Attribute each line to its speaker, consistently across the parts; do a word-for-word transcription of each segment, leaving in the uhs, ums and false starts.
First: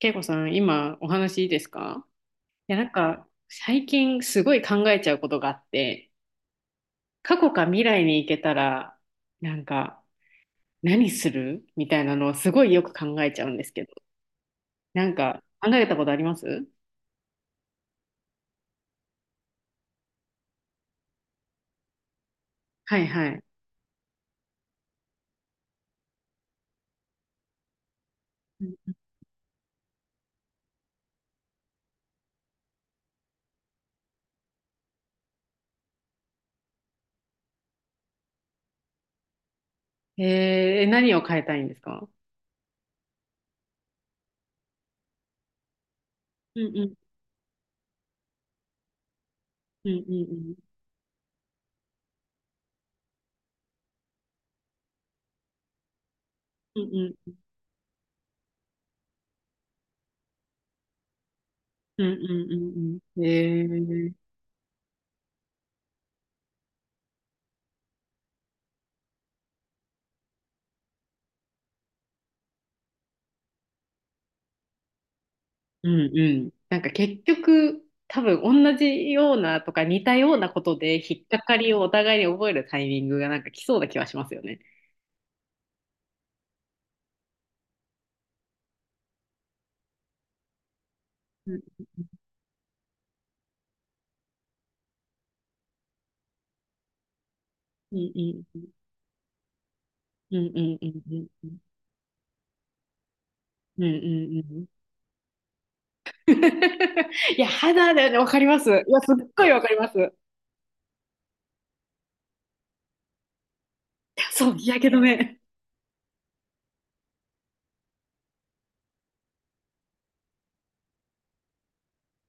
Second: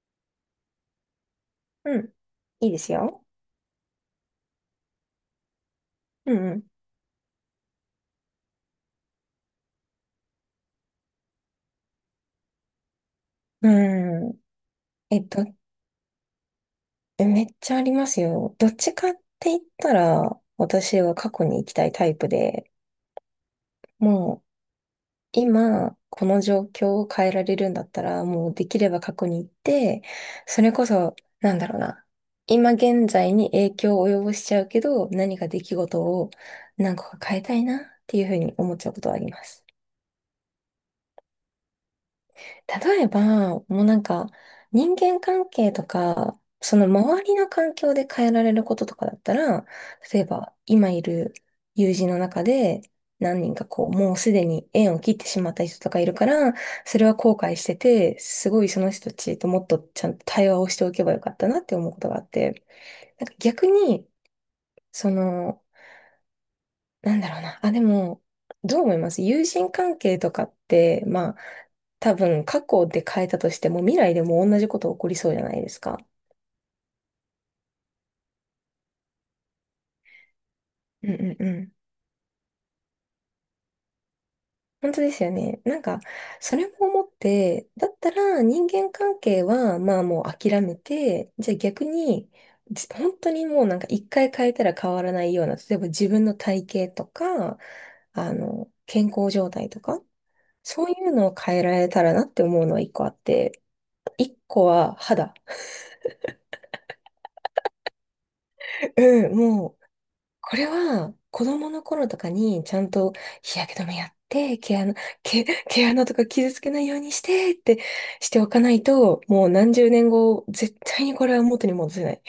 Speaker 1: 恵子さん、今お話いいです
Speaker 2: う
Speaker 1: か？
Speaker 2: ん。いい
Speaker 1: いや、
Speaker 2: で
Speaker 1: なん
Speaker 2: すよ。
Speaker 1: か最近すごい考えちゃうことがあって、
Speaker 2: うん
Speaker 1: 過去か未来に行けたら、なんか何するみたいなのをすごいよく考えちゃうんで
Speaker 2: う
Speaker 1: すけど、
Speaker 2: ん。うん。
Speaker 1: なん
Speaker 2: え、
Speaker 1: か
Speaker 2: と
Speaker 1: 考えたことあります？
Speaker 2: めっちゃありますよ。どっちかって言ったら、私は過去に行きたいタイプで、
Speaker 1: はいはい。
Speaker 2: もう今、この状況を変えられるんだったら、もう
Speaker 1: う
Speaker 2: できれ
Speaker 1: ん。
Speaker 2: ば過去に行って、それこそ、なんだろうな。今現在に影響を及ぼしちゃうけど、何か出来事を何個か変えたいなっていうふうに思っちゃうことはあります。
Speaker 1: えー、何を変えたいんですか？
Speaker 2: 例えば、もうなんか、人間関係とか、
Speaker 1: うん
Speaker 2: そ
Speaker 1: う
Speaker 2: の
Speaker 1: ん
Speaker 2: 周りの環境で変えられることとかだったら、
Speaker 1: うんう
Speaker 2: 例えば、
Speaker 1: ん
Speaker 2: 今いる友人の中で、何人かこう、もうすでに縁を切ってしまった人とかいるから、
Speaker 1: う
Speaker 2: それは
Speaker 1: んうん
Speaker 2: 後悔してて、すごいその人たちともっとちゃんと対話をしておけばよかったなって思うこ
Speaker 1: うん
Speaker 2: と
Speaker 1: う
Speaker 2: があっ
Speaker 1: ん
Speaker 2: て、
Speaker 1: うんうんう
Speaker 2: な
Speaker 1: ん。
Speaker 2: んか
Speaker 1: え
Speaker 2: 逆に、
Speaker 1: ー。
Speaker 2: その、なんだろうな。あ、でも、どう思います？友人関係とかって、まあ、多分過去で変えたとしても未来でも同じこと起こりそうじゃないです
Speaker 1: う
Speaker 2: か。
Speaker 1: んうん。なんか結局、多分同じようなとか似たようなことで
Speaker 2: うん
Speaker 1: 引っ
Speaker 2: う
Speaker 1: か
Speaker 2: んう
Speaker 1: か
Speaker 2: ん。
Speaker 1: りをお互いに覚えるタイミングがなんか来そうな気はしますよね。
Speaker 2: 本当ですよね。なんか、それも思って、だったら人間関係は、まあもう諦めて、じ
Speaker 1: う
Speaker 2: ゃあ
Speaker 1: ん
Speaker 2: 逆に、じ本当にもうなんか一回変えたら変わらないような、例えば自分の体型とか、
Speaker 1: うん
Speaker 2: あ
Speaker 1: うん
Speaker 2: の、健康状態とか、
Speaker 1: うんうんう
Speaker 2: そういうの
Speaker 1: ん
Speaker 2: を
Speaker 1: うん
Speaker 2: 変えられたらなって思うのは一個あって、
Speaker 1: うんう
Speaker 2: 一
Speaker 1: んうん。
Speaker 2: 個は肌。
Speaker 1: いや、肌だよね、わかります。いや、すっ
Speaker 2: うん、
Speaker 1: ごいわか
Speaker 2: も
Speaker 1: り
Speaker 2: う、
Speaker 1: ます。い
Speaker 2: これは子供の頃とかにちゃんと日焼け止めやっ
Speaker 1: やそう、
Speaker 2: て、
Speaker 1: 日
Speaker 2: 毛
Speaker 1: 焼け
Speaker 2: 穴、
Speaker 1: 止め。
Speaker 2: 毛、毛穴とか傷つけないようにしてってしておかないと、もう何十年後、絶対にこれは元に戻せない。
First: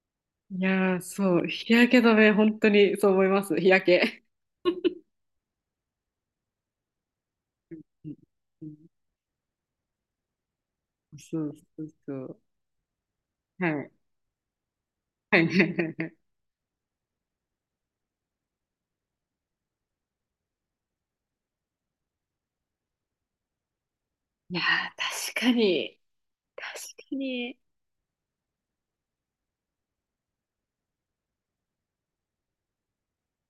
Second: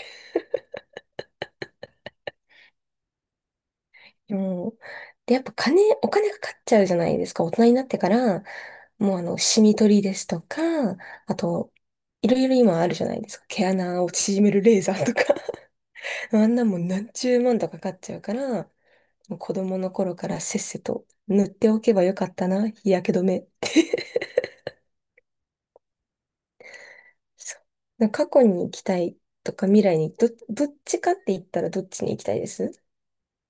Speaker 1: いやー、そう、日焼け止め、本当にそう思います、日焼け。
Speaker 2: もう、で、やっぱ金、お金かかっちゃうじゃないですか。大人になって
Speaker 1: う
Speaker 2: か
Speaker 1: ん。
Speaker 2: ら、
Speaker 1: うん。
Speaker 2: もうあの、シミ取りですとか、あ
Speaker 1: そう
Speaker 2: と、
Speaker 1: そうそ
Speaker 2: いろ
Speaker 1: う。
Speaker 2: いろ今あるじゃないですか。毛
Speaker 1: はい。
Speaker 2: 穴を縮めるレーザーとか。
Speaker 1: はいはいはいはい。
Speaker 2: あんなもん何十万とかかかっちゃうから、子供の頃からせっせと塗っておけばよかったな、日焼け止め。
Speaker 1: いやー、確かに、確かに。
Speaker 2: そうなんか過去に行きたいとか未来にど、どっちかって言ったらどっちに行きたいです？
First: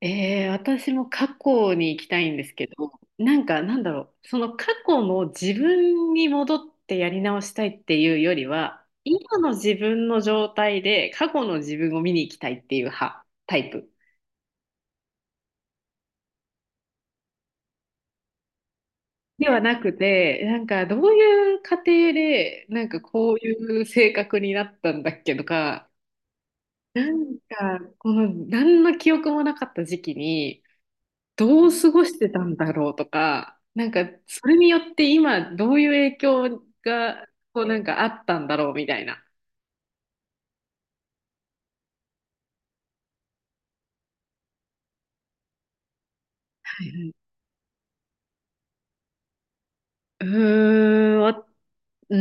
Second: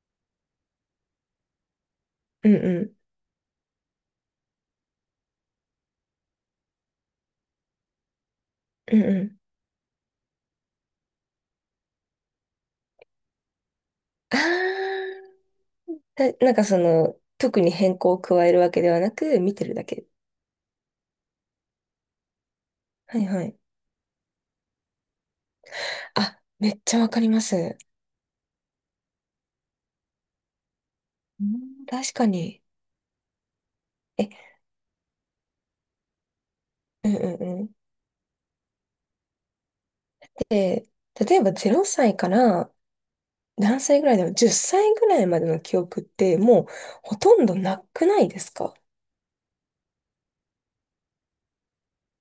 Speaker 1: えー、私も過去に行きたいんで
Speaker 2: う
Speaker 1: す
Speaker 2: ん
Speaker 1: け
Speaker 2: う
Speaker 1: ど、
Speaker 2: ん。
Speaker 1: なんかなんだろう、その過去の自分に戻ってやり直したいっていうよりは、
Speaker 2: うんう
Speaker 1: 今
Speaker 2: ん。
Speaker 1: の自分の状態で過去の自分を見に行きたいっていう派、タイプ
Speaker 2: ああ、だなんかその、特に変更を加えるわけではなく、
Speaker 1: で
Speaker 2: 見
Speaker 1: は
Speaker 2: てる
Speaker 1: な
Speaker 2: だ
Speaker 1: く
Speaker 2: け。
Speaker 1: て、なんかどういう過程で、なんか
Speaker 2: はい
Speaker 1: こう
Speaker 2: はい。
Speaker 1: いう性格になったんだっけとか、
Speaker 2: あ、めっちゃわかります。
Speaker 1: な
Speaker 2: う
Speaker 1: んかこの何の記憶もなかった時期に、どう
Speaker 2: ん、
Speaker 1: 過ご
Speaker 2: 確
Speaker 1: し
Speaker 2: か
Speaker 1: てたん
Speaker 2: に。
Speaker 1: だろうとか、なんか
Speaker 2: え、
Speaker 1: それによって今どういう影響
Speaker 2: うん
Speaker 1: が
Speaker 2: うん
Speaker 1: こ
Speaker 2: う
Speaker 1: う
Speaker 2: ん。
Speaker 1: なんかあったんだろうみたいな。
Speaker 2: で、例えばぜろさいから何歳ぐらいだろう？ じゅう 歳ぐらいまでの記憶ってもう
Speaker 1: はいはい。
Speaker 2: ほとんどなくないですか？
Speaker 1: うーん、わう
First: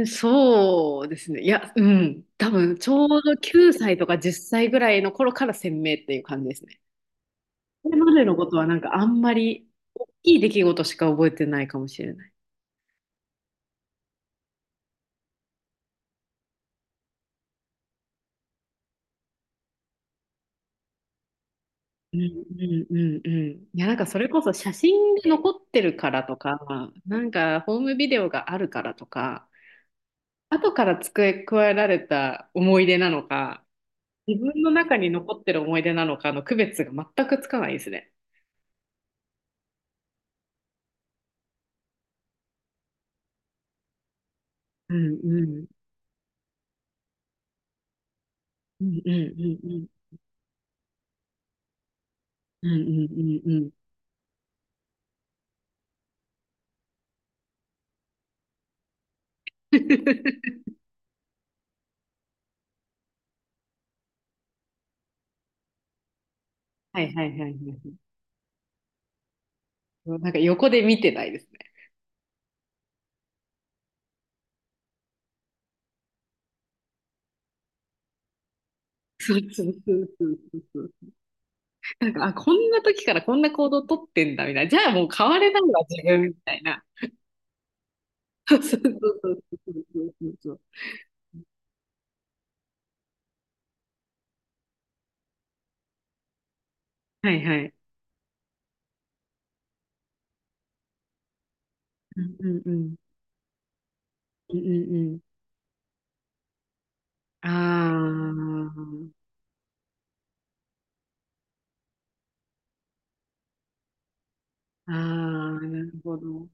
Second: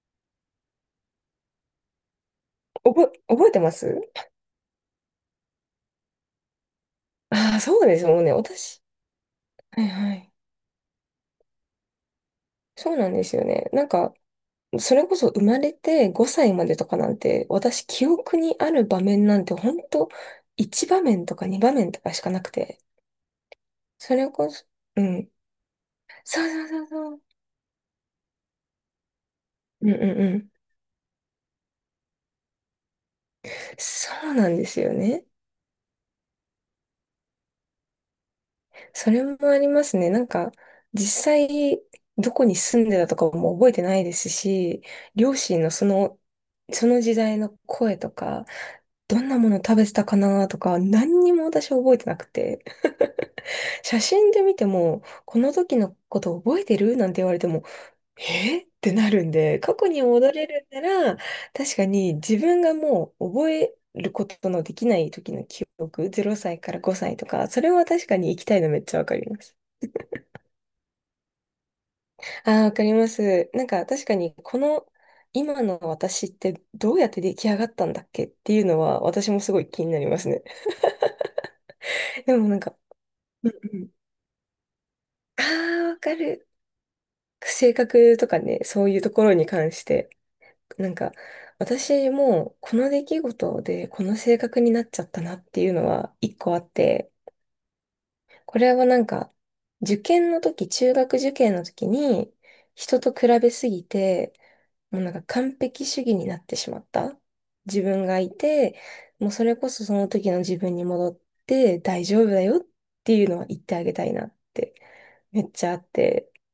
Speaker 1: ーん、そうですね。いや、うん、多分ちょう
Speaker 2: 覚え、
Speaker 1: ど
Speaker 2: 覚えてま
Speaker 1: きゅうさい
Speaker 2: す？
Speaker 1: とかじゅっさいぐらいの頃から鮮明っていう感じですね。
Speaker 2: ああ、そう
Speaker 1: それ
Speaker 2: です。
Speaker 1: ま
Speaker 2: もう
Speaker 1: で
Speaker 2: ね、
Speaker 1: のことはなん
Speaker 2: 私。
Speaker 1: かあんまり
Speaker 2: はい
Speaker 1: 大
Speaker 2: はい。
Speaker 1: きい出来事しか覚えてないかもしれない。
Speaker 2: そうなんですよね。なんか、それこそ生まれてごさいまでとかなんて、私記憶にある場面なんて本当いち場面とかに場面とか
Speaker 1: うん
Speaker 2: し
Speaker 1: う
Speaker 2: かなくて。
Speaker 1: んうんうん。いや、なんか
Speaker 2: そ
Speaker 1: それ
Speaker 2: れ
Speaker 1: こ
Speaker 2: こ
Speaker 1: そ
Speaker 2: そ、
Speaker 1: 写
Speaker 2: う
Speaker 1: 真が
Speaker 2: ん。
Speaker 1: 残ってるからと
Speaker 2: そう
Speaker 1: か、
Speaker 2: そうそうそ
Speaker 1: な
Speaker 2: う。
Speaker 1: んかホームビデオがあるからとか、
Speaker 2: うんうんうん。
Speaker 1: 後から付け加えられた思い出なのか、
Speaker 2: そう
Speaker 1: 自
Speaker 2: なん
Speaker 1: 分
Speaker 2: で
Speaker 1: の
Speaker 2: すよ
Speaker 1: 中に
Speaker 2: ね。
Speaker 1: 残ってる思い出なのかの区別が全くつかないですね。
Speaker 2: それもありますね。なんか、実際、どこに住んでたとかも覚えてないですし、
Speaker 1: うん
Speaker 2: 両
Speaker 1: う
Speaker 2: 親
Speaker 1: ん
Speaker 2: のその、その時代の声とか、
Speaker 1: うんう
Speaker 2: どんなもの
Speaker 1: ん
Speaker 2: 食
Speaker 1: う
Speaker 2: べ
Speaker 1: ん
Speaker 2: てたかなとか、何にも私覚えてなくて、
Speaker 1: うんうんうんうん。
Speaker 2: 写真で見ても、この時のこと覚えてるなんて言われても、えってなるんで、過去に戻れ るなら、確かに自分がもう覚えることのできない時の記憶、ぜろさいから
Speaker 1: は
Speaker 2: 5
Speaker 1: い
Speaker 2: 歳
Speaker 1: は
Speaker 2: と
Speaker 1: いは
Speaker 2: か、
Speaker 1: い
Speaker 2: それは
Speaker 1: は
Speaker 2: 確かに行きたいのめっちゃわかります。
Speaker 1: い。なんか横で見てないですね。
Speaker 2: ああ、わかります。なんか確かにこの今の私ってどうやって出来上がったんだっけっていうのは私
Speaker 1: そう
Speaker 2: もすご
Speaker 1: そ
Speaker 2: い
Speaker 1: う
Speaker 2: 気に
Speaker 1: そ
Speaker 2: なり
Speaker 1: う
Speaker 2: ま
Speaker 1: そ
Speaker 2: す
Speaker 1: う
Speaker 2: ね。
Speaker 1: そうそう。なんか、あ、
Speaker 2: でも
Speaker 1: こ
Speaker 2: なん
Speaker 1: ん
Speaker 2: か、
Speaker 1: な時からこん
Speaker 2: う
Speaker 1: な
Speaker 2: ん
Speaker 1: 行動
Speaker 2: う
Speaker 1: を
Speaker 2: ん。
Speaker 1: とってんだみたいな。じゃあもう変わ
Speaker 2: あ
Speaker 1: れないわ、
Speaker 2: あ、わ
Speaker 1: 自
Speaker 2: か
Speaker 1: 分み
Speaker 2: る。
Speaker 1: たいな。
Speaker 2: 性格とか
Speaker 1: そ
Speaker 2: ね、
Speaker 1: うそう
Speaker 2: そういうとこ
Speaker 1: そ
Speaker 2: ろ
Speaker 1: う
Speaker 2: に
Speaker 1: そ
Speaker 2: 関し
Speaker 1: うそ
Speaker 2: て、
Speaker 1: うそうそう。
Speaker 2: なんか私もこの出来事でこの性格になっちゃったなっていうのは一個あって、
Speaker 1: はいはい。
Speaker 2: これはなんか、受験の時、中学受験の時
Speaker 1: う
Speaker 2: に、
Speaker 1: んうんうん。
Speaker 2: 人と比べすぎて、
Speaker 1: うんうんう
Speaker 2: もうなん
Speaker 1: ん。
Speaker 2: か完璧主義になってしまった
Speaker 1: あ
Speaker 2: 自分がいて、もうそれこそその時の自分に戻って大丈夫だよっていうのは言ってあげたいなって
Speaker 1: あ、あ
Speaker 2: めっ
Speaker 1: あ、
Speaker 2: ちゃあ
Speaker 1: な
Speaker 2: っ
Speaker 1: るほ
Speaker 2: て、
Speaker 1: ど。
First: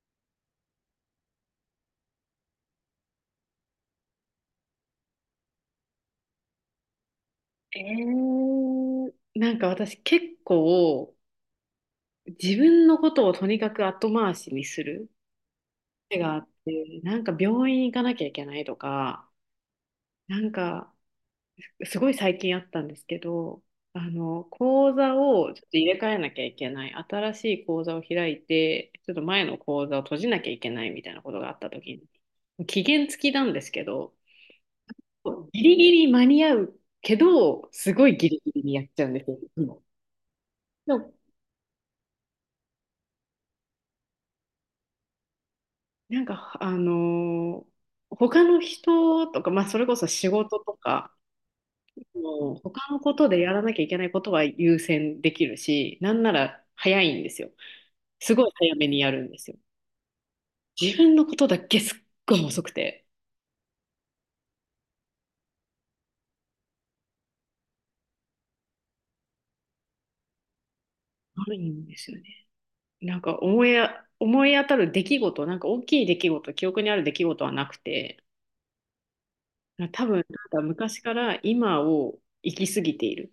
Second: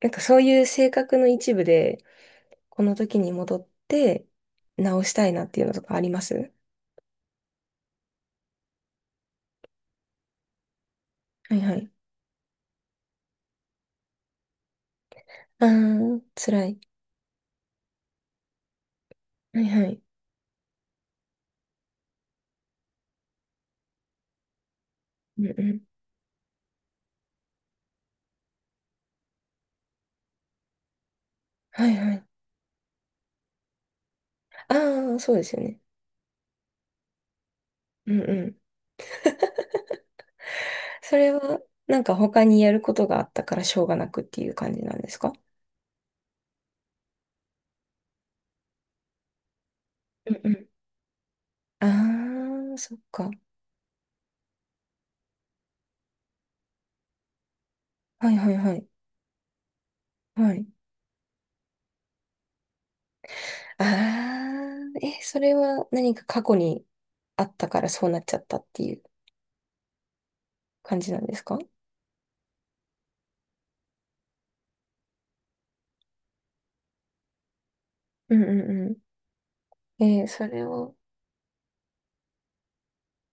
Speaker 2: なんかそういう性格の一部で、この時に戻って直したいなっていうのとかあります？
Speaker 1: えー、なんか私結構
Speaker 2: はいはい。
Speaker 1: 自分のことをとにかく後回しにする
Speaker 2: あ
Speaker 1: 癖
Speaker 2: ー、
Speaker 1: があっ
Speaker 2: 辛い。
Speaker 1: て、なんか病院行かなきゃいけないとか、
Speaker 2: はいはい。
Speaker 1: なんかすごい最近あったんですけど、あの、講座
Speaker 2: うん
Speaker 1: をち
Speaker 2: う
Speaker 1: ょっと
Speaker 2: ん。
Speaker 1: 入れ替えなきゃいけない、新しい講座を開いて、ちょっと前の講座を閉じなきゃいけないみたいなことがあった
Speaker 2: は
Speaker 1: 時
Speaker 2: いはい。
Speaker 1: に、期限付きなんですけど、
Speaker 2: あー、そうです
Speaker 1: ギ
Speaker 2: よ
Speaker 1: リ
Speaker 2: ね。
Speaker 1: ギリ間に合うけど、すご
Speaker 2: う
Speaker 1: い
Speaker 2: ん
Speaker 1: ギリ
Speaker 2: う
Speaker 1: ギ
Speaker 2: ん。
Speaker 1: リにやっちゃうんですよ。いつも。でも、
Speaker 2: それは、なんか他にやることがあったからしょうがなくっていう感じなんですか？
Speaker 1: なんか、あのー他の人とか、まあ、それこそ仕
Speaker 2: うんう
Speaker 1: 事
Speaker 2: ん。
Speaker 1: とか、
Speaker 2: あ
Speaker 1: もう
Speaker 2: あ、
Speaker 1: 他
Speaker 2: そっ
Speaker 1: のこと
Speaker 2: か。
Speaker 1: でやらなきゃいけないことは優先できるし、なんなら早いんですよ。
Speaker 2: は
Speaker 1: す
Speaker 2: い
Speaker 1: ご
Speaker 2: は
Speaker 1: い
Speaker 2: いは
Speaker 1: 早め
Speaker 2: い。
Speaker 1: にやるんですよ。
Speaker 2: はい。
Speaker 1: 自分のことだけすっごい遅くて、
Speaker 2: ああ、え、それは何か過去にあったからそうなっちゃったっていう感じなんです
Speaker 1: 悪い
Speaker 2: か？
Speaker 1: んですよね。なんか思いあ、思い当たる出来事、なんか大きい出来事、記憶にある出来事はなくて、
Speaker 2: うんうんうん。
Speaker 1: 多
Speaker 2: え
Speaker 1: 分
Speaker 2: ーそ
Speaker 1: なんか
Speaker 2: れを、
Speaker 1: 昔から今を生きすぎている。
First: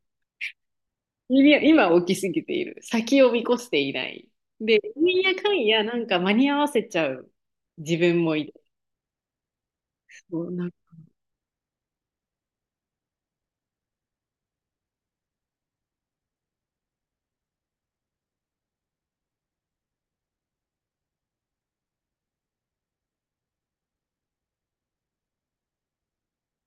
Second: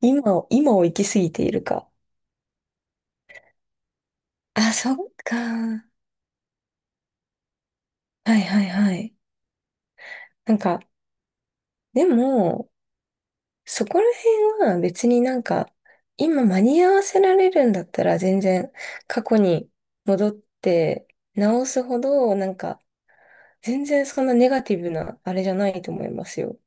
Speaker 2: 今を、今を生きすぎているか。
Speaker 1: 今を生きすぎている。先を見越していない。
Speaker 2: あ、
Speaker 1: で、
Speaker 2: そっ
Speaker 1: なん
Speaker 2: か。
Speaker 1: やかんや
Speaker 2: は
Speaker 1: なんか間に合わせちゃう自分
Speaker 2: い
Speaker 1: もいる。
Speaker 2: はいはい。
Speaker 1: そう
Speaker 2: なん
Speaker 1: なんか。
Speaker 2: か、でも、そこら辺は別になんか、今間に合わせられるんだったら全然過去に戻って直すほど、なんか全然そんなネガティブなあれじゃないと思いますよ。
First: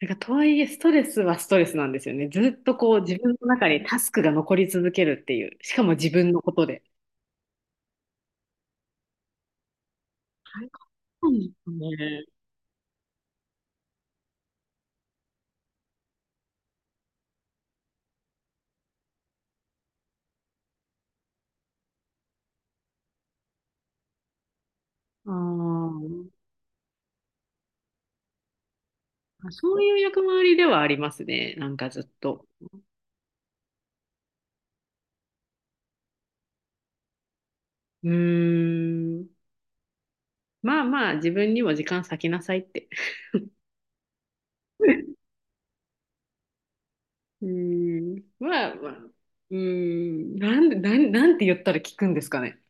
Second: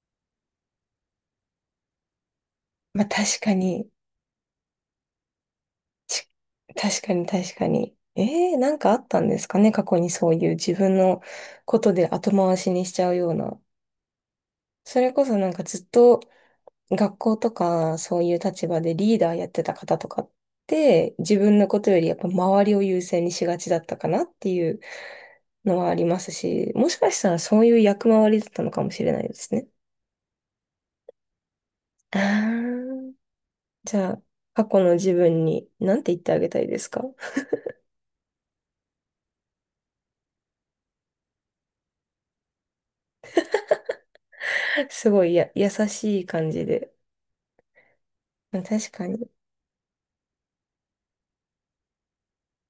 Speaker 1: なんかとはいえ、ストレスはストレスなんですよね。ずっとこう
Speaker 2: まあ
Speaker 1: 自分
Speaker 2: 確
Speaker 1: の
Speaker 2: か
Speaker 1: 中に
Speaker 2: に、
Speaker 1: タスクが残り続けるっていう。しかも自
Speaker 2: ち
Speaker 1: 分のことで。
Speaker 2: 確かに確かに。えー、なんかあったんですかね過去にそうい
Speaker 1: 大
Speaker 2: う
Speaker 1: 変
Speaker 2: 自分の
Speaker 1: なんです
Speaker 2: ことで後
Speaker 1: ね。
Speaker 2: 回しにしちゃうような。それこそなんかずっと学校とかそういう立場でリーダーやってた方とかって自分のことよりやっぱ周りを優先にしがちだったかなっていうのはあ
Speaker 1: あ
Speaker 2: りますし、もしかしたらそういう役回りだったのかもしれないで
Speaker 1: あ、
Speaker 2: すね。
Speaker 1: そういう役回りではありますね。なんかずっ
Speaker 2: あ
Speaker 1: と。
Speaker 2: ー、じゃあ、過去の自分に何て言ってあげたいですか？
Speaker 1: うーん。まあまあ、自分にも時間割きなさいって。
Speaker 2: す ごいや優しい感じで。
Speaker 1: うーん。まあま
Speaker 2: 確
Speaker 1: あ。
Speaker 2: か
Speaker 1: う
Speaker 2: に。
Speaker 1: ーん。なんで、なん、なんて言ったら聞くんですかね。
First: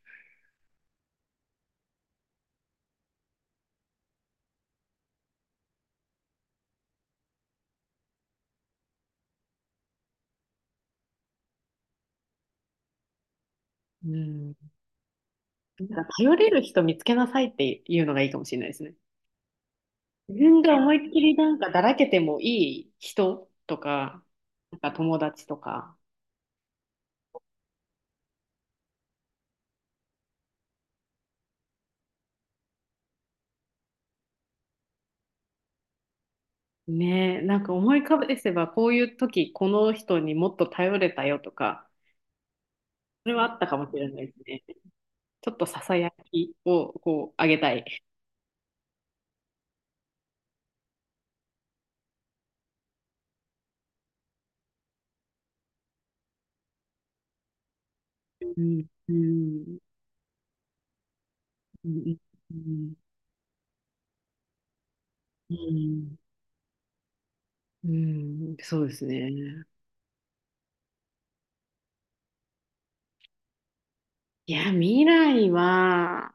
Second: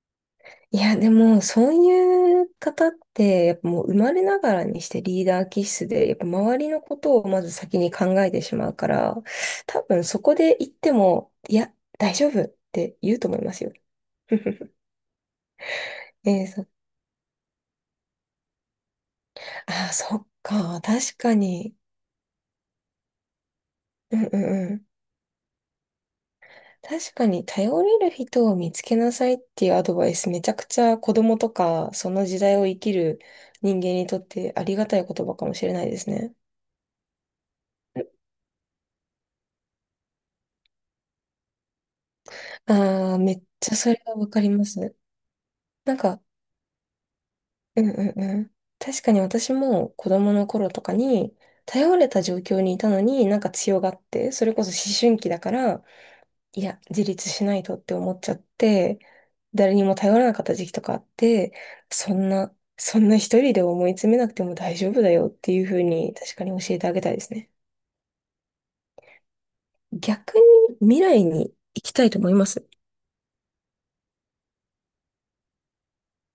Speaker 2: いや、でも、そういう方って、やっぱもう生まれながらにしてリーダー気質で、やっぱ周りのことをまず先に考えてしまうから、多分そこで言っても、いや、大丈夫って言うと思いますよ。
Speaker 1: うん。なんか頼
Speaker 2: えー、
Speaker 1: れる
Speaker 2: そ、
Speaker 1: 人見つけなさいっていうのがいいかもしれないですね。
Speaker 2: あー、そっ
Speaker 1: 自分が
Speaker 2: か、
Speaker 1: 思いっ
Speaker 2: 確
Speaker 1: きり
Speaker 2: か
Speaker 1: なんか
Speaker 2: に。
Speaker 1: だらけてもいい人と
Speaker 2: う
Speaker 1: か、
Speaker 2: んうんう
Speaker 1: なん
Speaker 2: ん。
Speaker 1: か友達とか、
Speaker 2: 確かに、頼れる人を見つけなさいっていうアドバイス、めちゃくちゃ子供とか、その時代を生きる人間にとってありがたい言葉かもしれないですね。
Speaker 1: ねえ、なんか思い浮か返せば、こういう時、この人にもっと頼れたよとか、
Speaker 2: ああ、
Speaker 1: そ
Speaker 2: め
Speaker 1: れ
Speaker 2: っ
Speaker 1: はあった
Speaker 2: ち
Speaker 1: か
Speaker 2: ゃ
Speaker 1: も
Speaker 2: そ
Speaker 1: し
Speaker 2: れ
Speaker 1: れ
Speaker 2: は
Speaker 1: ない
Speaker 2: わ
Speaker 1: です
Speaker 2: かりま
Speaker 1: ね。
Speaker 2: す。
Speaker 1: ちょっとさ
Speaker 2: な
Speaker 1: さ
Speaker 2: ん
Speaker 1: や
Speaker 2: か、
Speaker 1: きをこう、あげた
Speaker 2: うん
Speaker 1: い。
Speaker 2: うんうん。確かに私も子供の頃とかに、頼れた状況にいたのになんか強がって、それこそ思春期だから、いや、自立しないとって思っちゃっ
Speaker 1: うん、
Speaker 2: て、
Speaker 1: う
Speaker 2: 誰
Speaker 1: ん、
Speaker 2: にも頼らなかった時期とかあって、
Speaker 1: う
Speaker 2: そ
Speaker 1: ん、
Speaker 2: んな、
Speaker 1: うん、
Speaker 2: そんな一人で思い詰めなくても大丈夫だよって
Speaker 1: う
Speaker 2: いう風に
Speaker 1: ん、
Speaker 2: 確かに教えてあげたいですね。
Speaker 1: うん、そうですね。
Speaker 2: 逆に未来に行きたいと思います？
Speaker 1: いや、未来は、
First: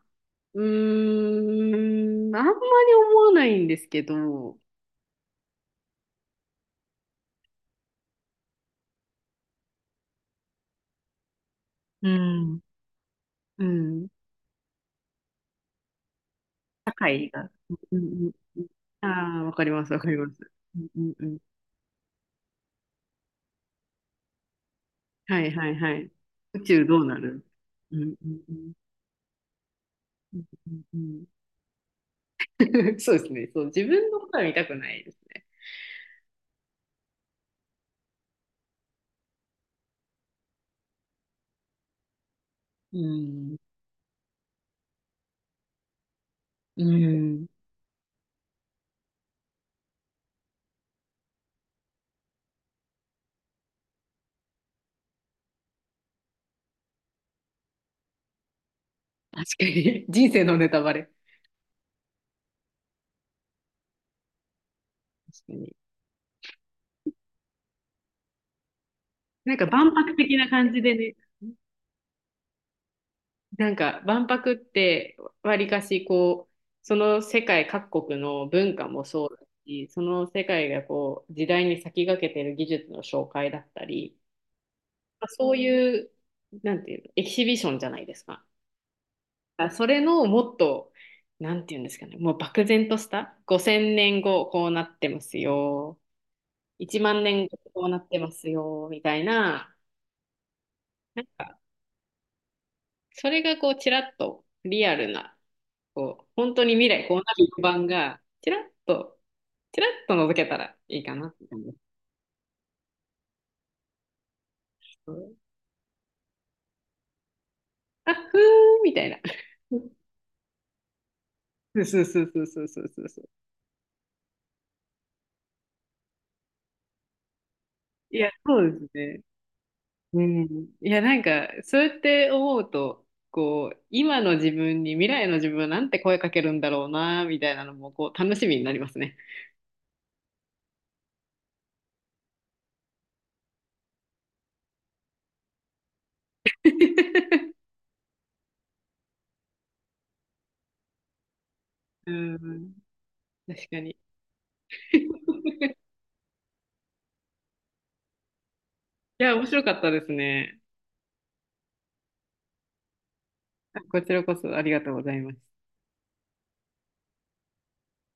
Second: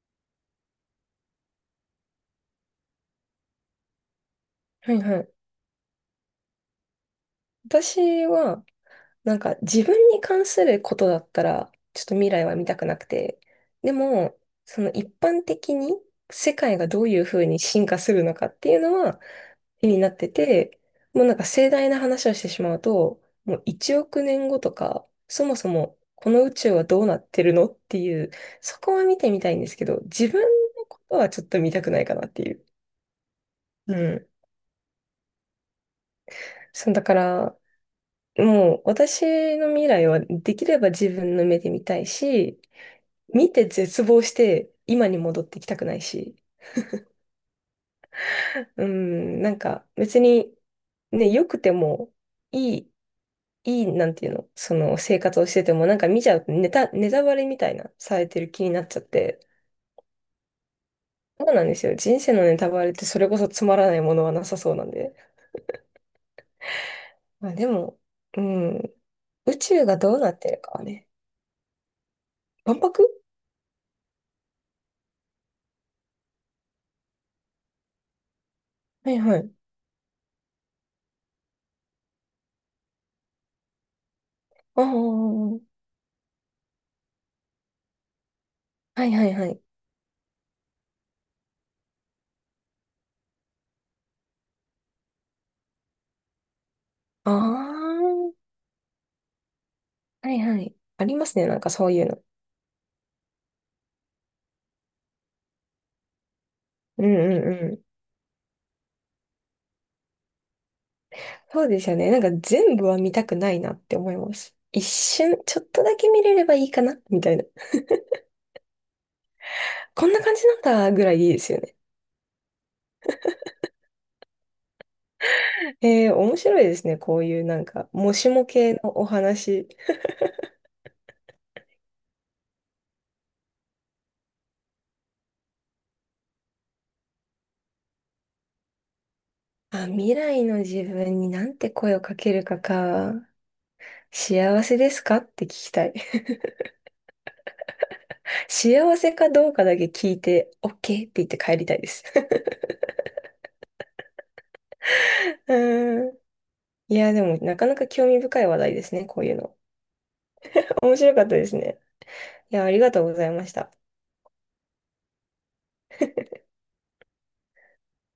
Speaker 1: うーん、あんまり思わないんですけど、
Speaker 2: はいはい。私は、なんか自分に関することだったら、ちょっ
Speaker 1: う
Speaker 2: と未来は
Speaker 1: ん、
Speaker 2: 見たくなくて。
Speaker 1: う
Speaker 2: で
Speaker 1: ん、うん、
Speaker 2: も、その一般的に世界がどういうふうに進
Speaker 1: う
Speaker 2: 化する
Speaker 1: ん、
Speaker 2: のかっていうのは
Speaker 1: ああ、わかりま
Speaker 2: 気
Speaker 1: す、
Speaker 2: に
Speaker 1: わ
Speaker 2: な
Speaker 1: かり
Speaker 2: って
Speaker 1: ます。
Speaker 2: て、
Speaker 1: うん、うん、
Speaker 2: も
Speaker 1: う
Speaker 2: うなん
Speaker 1: ん、
Speaker 2: か盛大な話をしてしまうと、もういちおく年後とか、
Speaker 1: は
Speaker 2: そ
Speaker 1: い
Speaker 2: もそ
Speaker 1: はいは
Speaker 2: も
Speaker 1: い。
Speaker 2: この宇
Speaker 1: 宇
Speaker 2: 宙は
Speaker 1: 宙ど
Speaker 2: ど
Speaker 1: う
Speaker 2: うな
Speaker 1: な
Speaker 2: って
Speaker 1: る？
Speaker 2: るのっ
Speaker 1: う
Speaker 2: て
Speaker 1: ん
Speaker 2: い
Speaker 1: う
Speaker 2: う、
Speaker 1: んうん
Speaker 2: そこは見てみたいんですけど、自
Speaker 1: う
Speaker 2: 分
Speaker 1: ん
Speaker 2: の
Speaker 1: う
Speaker 2: こと
Speaker 1: ん
Speaker 2: はちょっと見たくないかなっていう。
Speaker 1: うん。 そうですね。そう、自
Speaker 2: う
Speaker 1: 分のこ
Speaker 2: ん。
Speaker 1: とは見たくないです。
Speaker 2: そう、だから、もう私の未来はできれば自分の目で見たいし、
Speaker 1: う
Speaker 2: 見
Speaker 1: ん。
Speaker 2: て絶望して、今に戻ってきたくないし、
Speaker 1: うん。
Speaker 2: うん、なんか別に、ね、良くても、いい、いい、なんていうの、その生活をしてても、なんか見ちゃうとネタ、ネタバレみたいな、されてる気になっちゃって、
Speaker 1: 確かに。人生のネタバレ。
Speaker 2: そうなんですよ。人生のネタバレってそれこそつまらないものはなさそうなんで。
Speaker 1: 確かに。
Speaker 2: まあでも、うん、
Speaker 1: な
Speaker 2: 宇
Speaker 1: んか
Speaker 2: 宙
Speaker 1: 万
Speaker 2: がど
Speaker 1: 博
Speaker 2: うな
Speaker 1: 的
Speaker 2: っ
Speaker 1: な
Speaker 2: てるか
Speaker 1: 感じ
Speaker 2: は
Speaker 1: で
Speaker 2: ね。
Speaker 1: ね。
Speaker 2: 万博？
Speaker 1: なんか万博ってわりかしこう、その世界各国の文化も
Speaker 2: はい
Speaker 1: そう
Speaker 2: は
Speaker 1: だ
Speaker 2: い。
Speaker 1: し、その世界がこう、時代に先駆けてる技術の紹介だったり、
Speaker 2: ああ、
Speaker 1: まあ、そう
Speaker 2: は
Speaker 1: いう、なんていうの、エキシビションじゃないですか。
Speaker 2: いはいはい。
Speaker 1: あそれのもっと、なんていうんですかね、もう漠然とした、ごせんねんごこうなってますよ、いちまん
Speaker 2: あ
Speaker 1: 年後こうな
Speaker 2: あ、
Speaker 1: ってますよ、みたいな、
Speaker 2: はいはい。あり
Speaker 1: なん
Speaker 2: ますね、な
Speaker 1: か、
Speaker 2: んかそういうの。
Speaker 1: それがこう、ちらっとリアルな、こう、本当に未
Speaker 2: う
Speaker 1: 来こ
Speaker 2: ん
Speaker 1: うなる予
Speaker 2: う
Speaker 1: 感
Speaker 2: ん、
Speaker 1: が、ちらっと、ちらっと覗けたらいいかなって感
Speaker 2: そ
Speaker 1: じ
Speaker 2: う
Speaker 1: です。
Speaker 2: ですよね。なんか全部は見たくないなって思います。一瞬、ちょっとだけ見れればいいかなみたいな。
Speaker 1: あ、ふーんみたいな。
Speaker 2: こんな感じなんだぐらいでいいですよね。
Speaker 1: そうそうそうそうそうそうそう。
Speaker 2: えー、面白いですね。こういうなんか、も
Speaker 1: い
Speaker 2: し
Speaker 1: や、
Speaker 2: も
Speaker 1: そう
Speaker 2: 系
Speaker 1: です
Speaker 2: のお
Speaker 1: ね。
Speaker 2: 話。
Speaker 1: うん、いや、なんか、そうやって思うと、こう、今の自分に未来の自分はなんて声かけるんだろうな、みたいなのも、こう、楽しみになりますね。
Speaker 2: あ、未来の自分になんて声をかけるかか。幸せですかって聞きたい。幸せかどうかだけ聞いて、オーケー って言って帰りたいです。
Speaker 1: うん、確かに。い
Speaker 2: うーん。いや、でもなかなか興味深い話題ですね。こうい
Speaker 1: や、
Speaker 2: う
Speaker 1: 面
Speaker 2: の。
Speaker 1: 白かったですね。
Speaker 2: 面白かったですね。いや、ありがとうございました。
Speaker 1: こちらこそありがとうございます。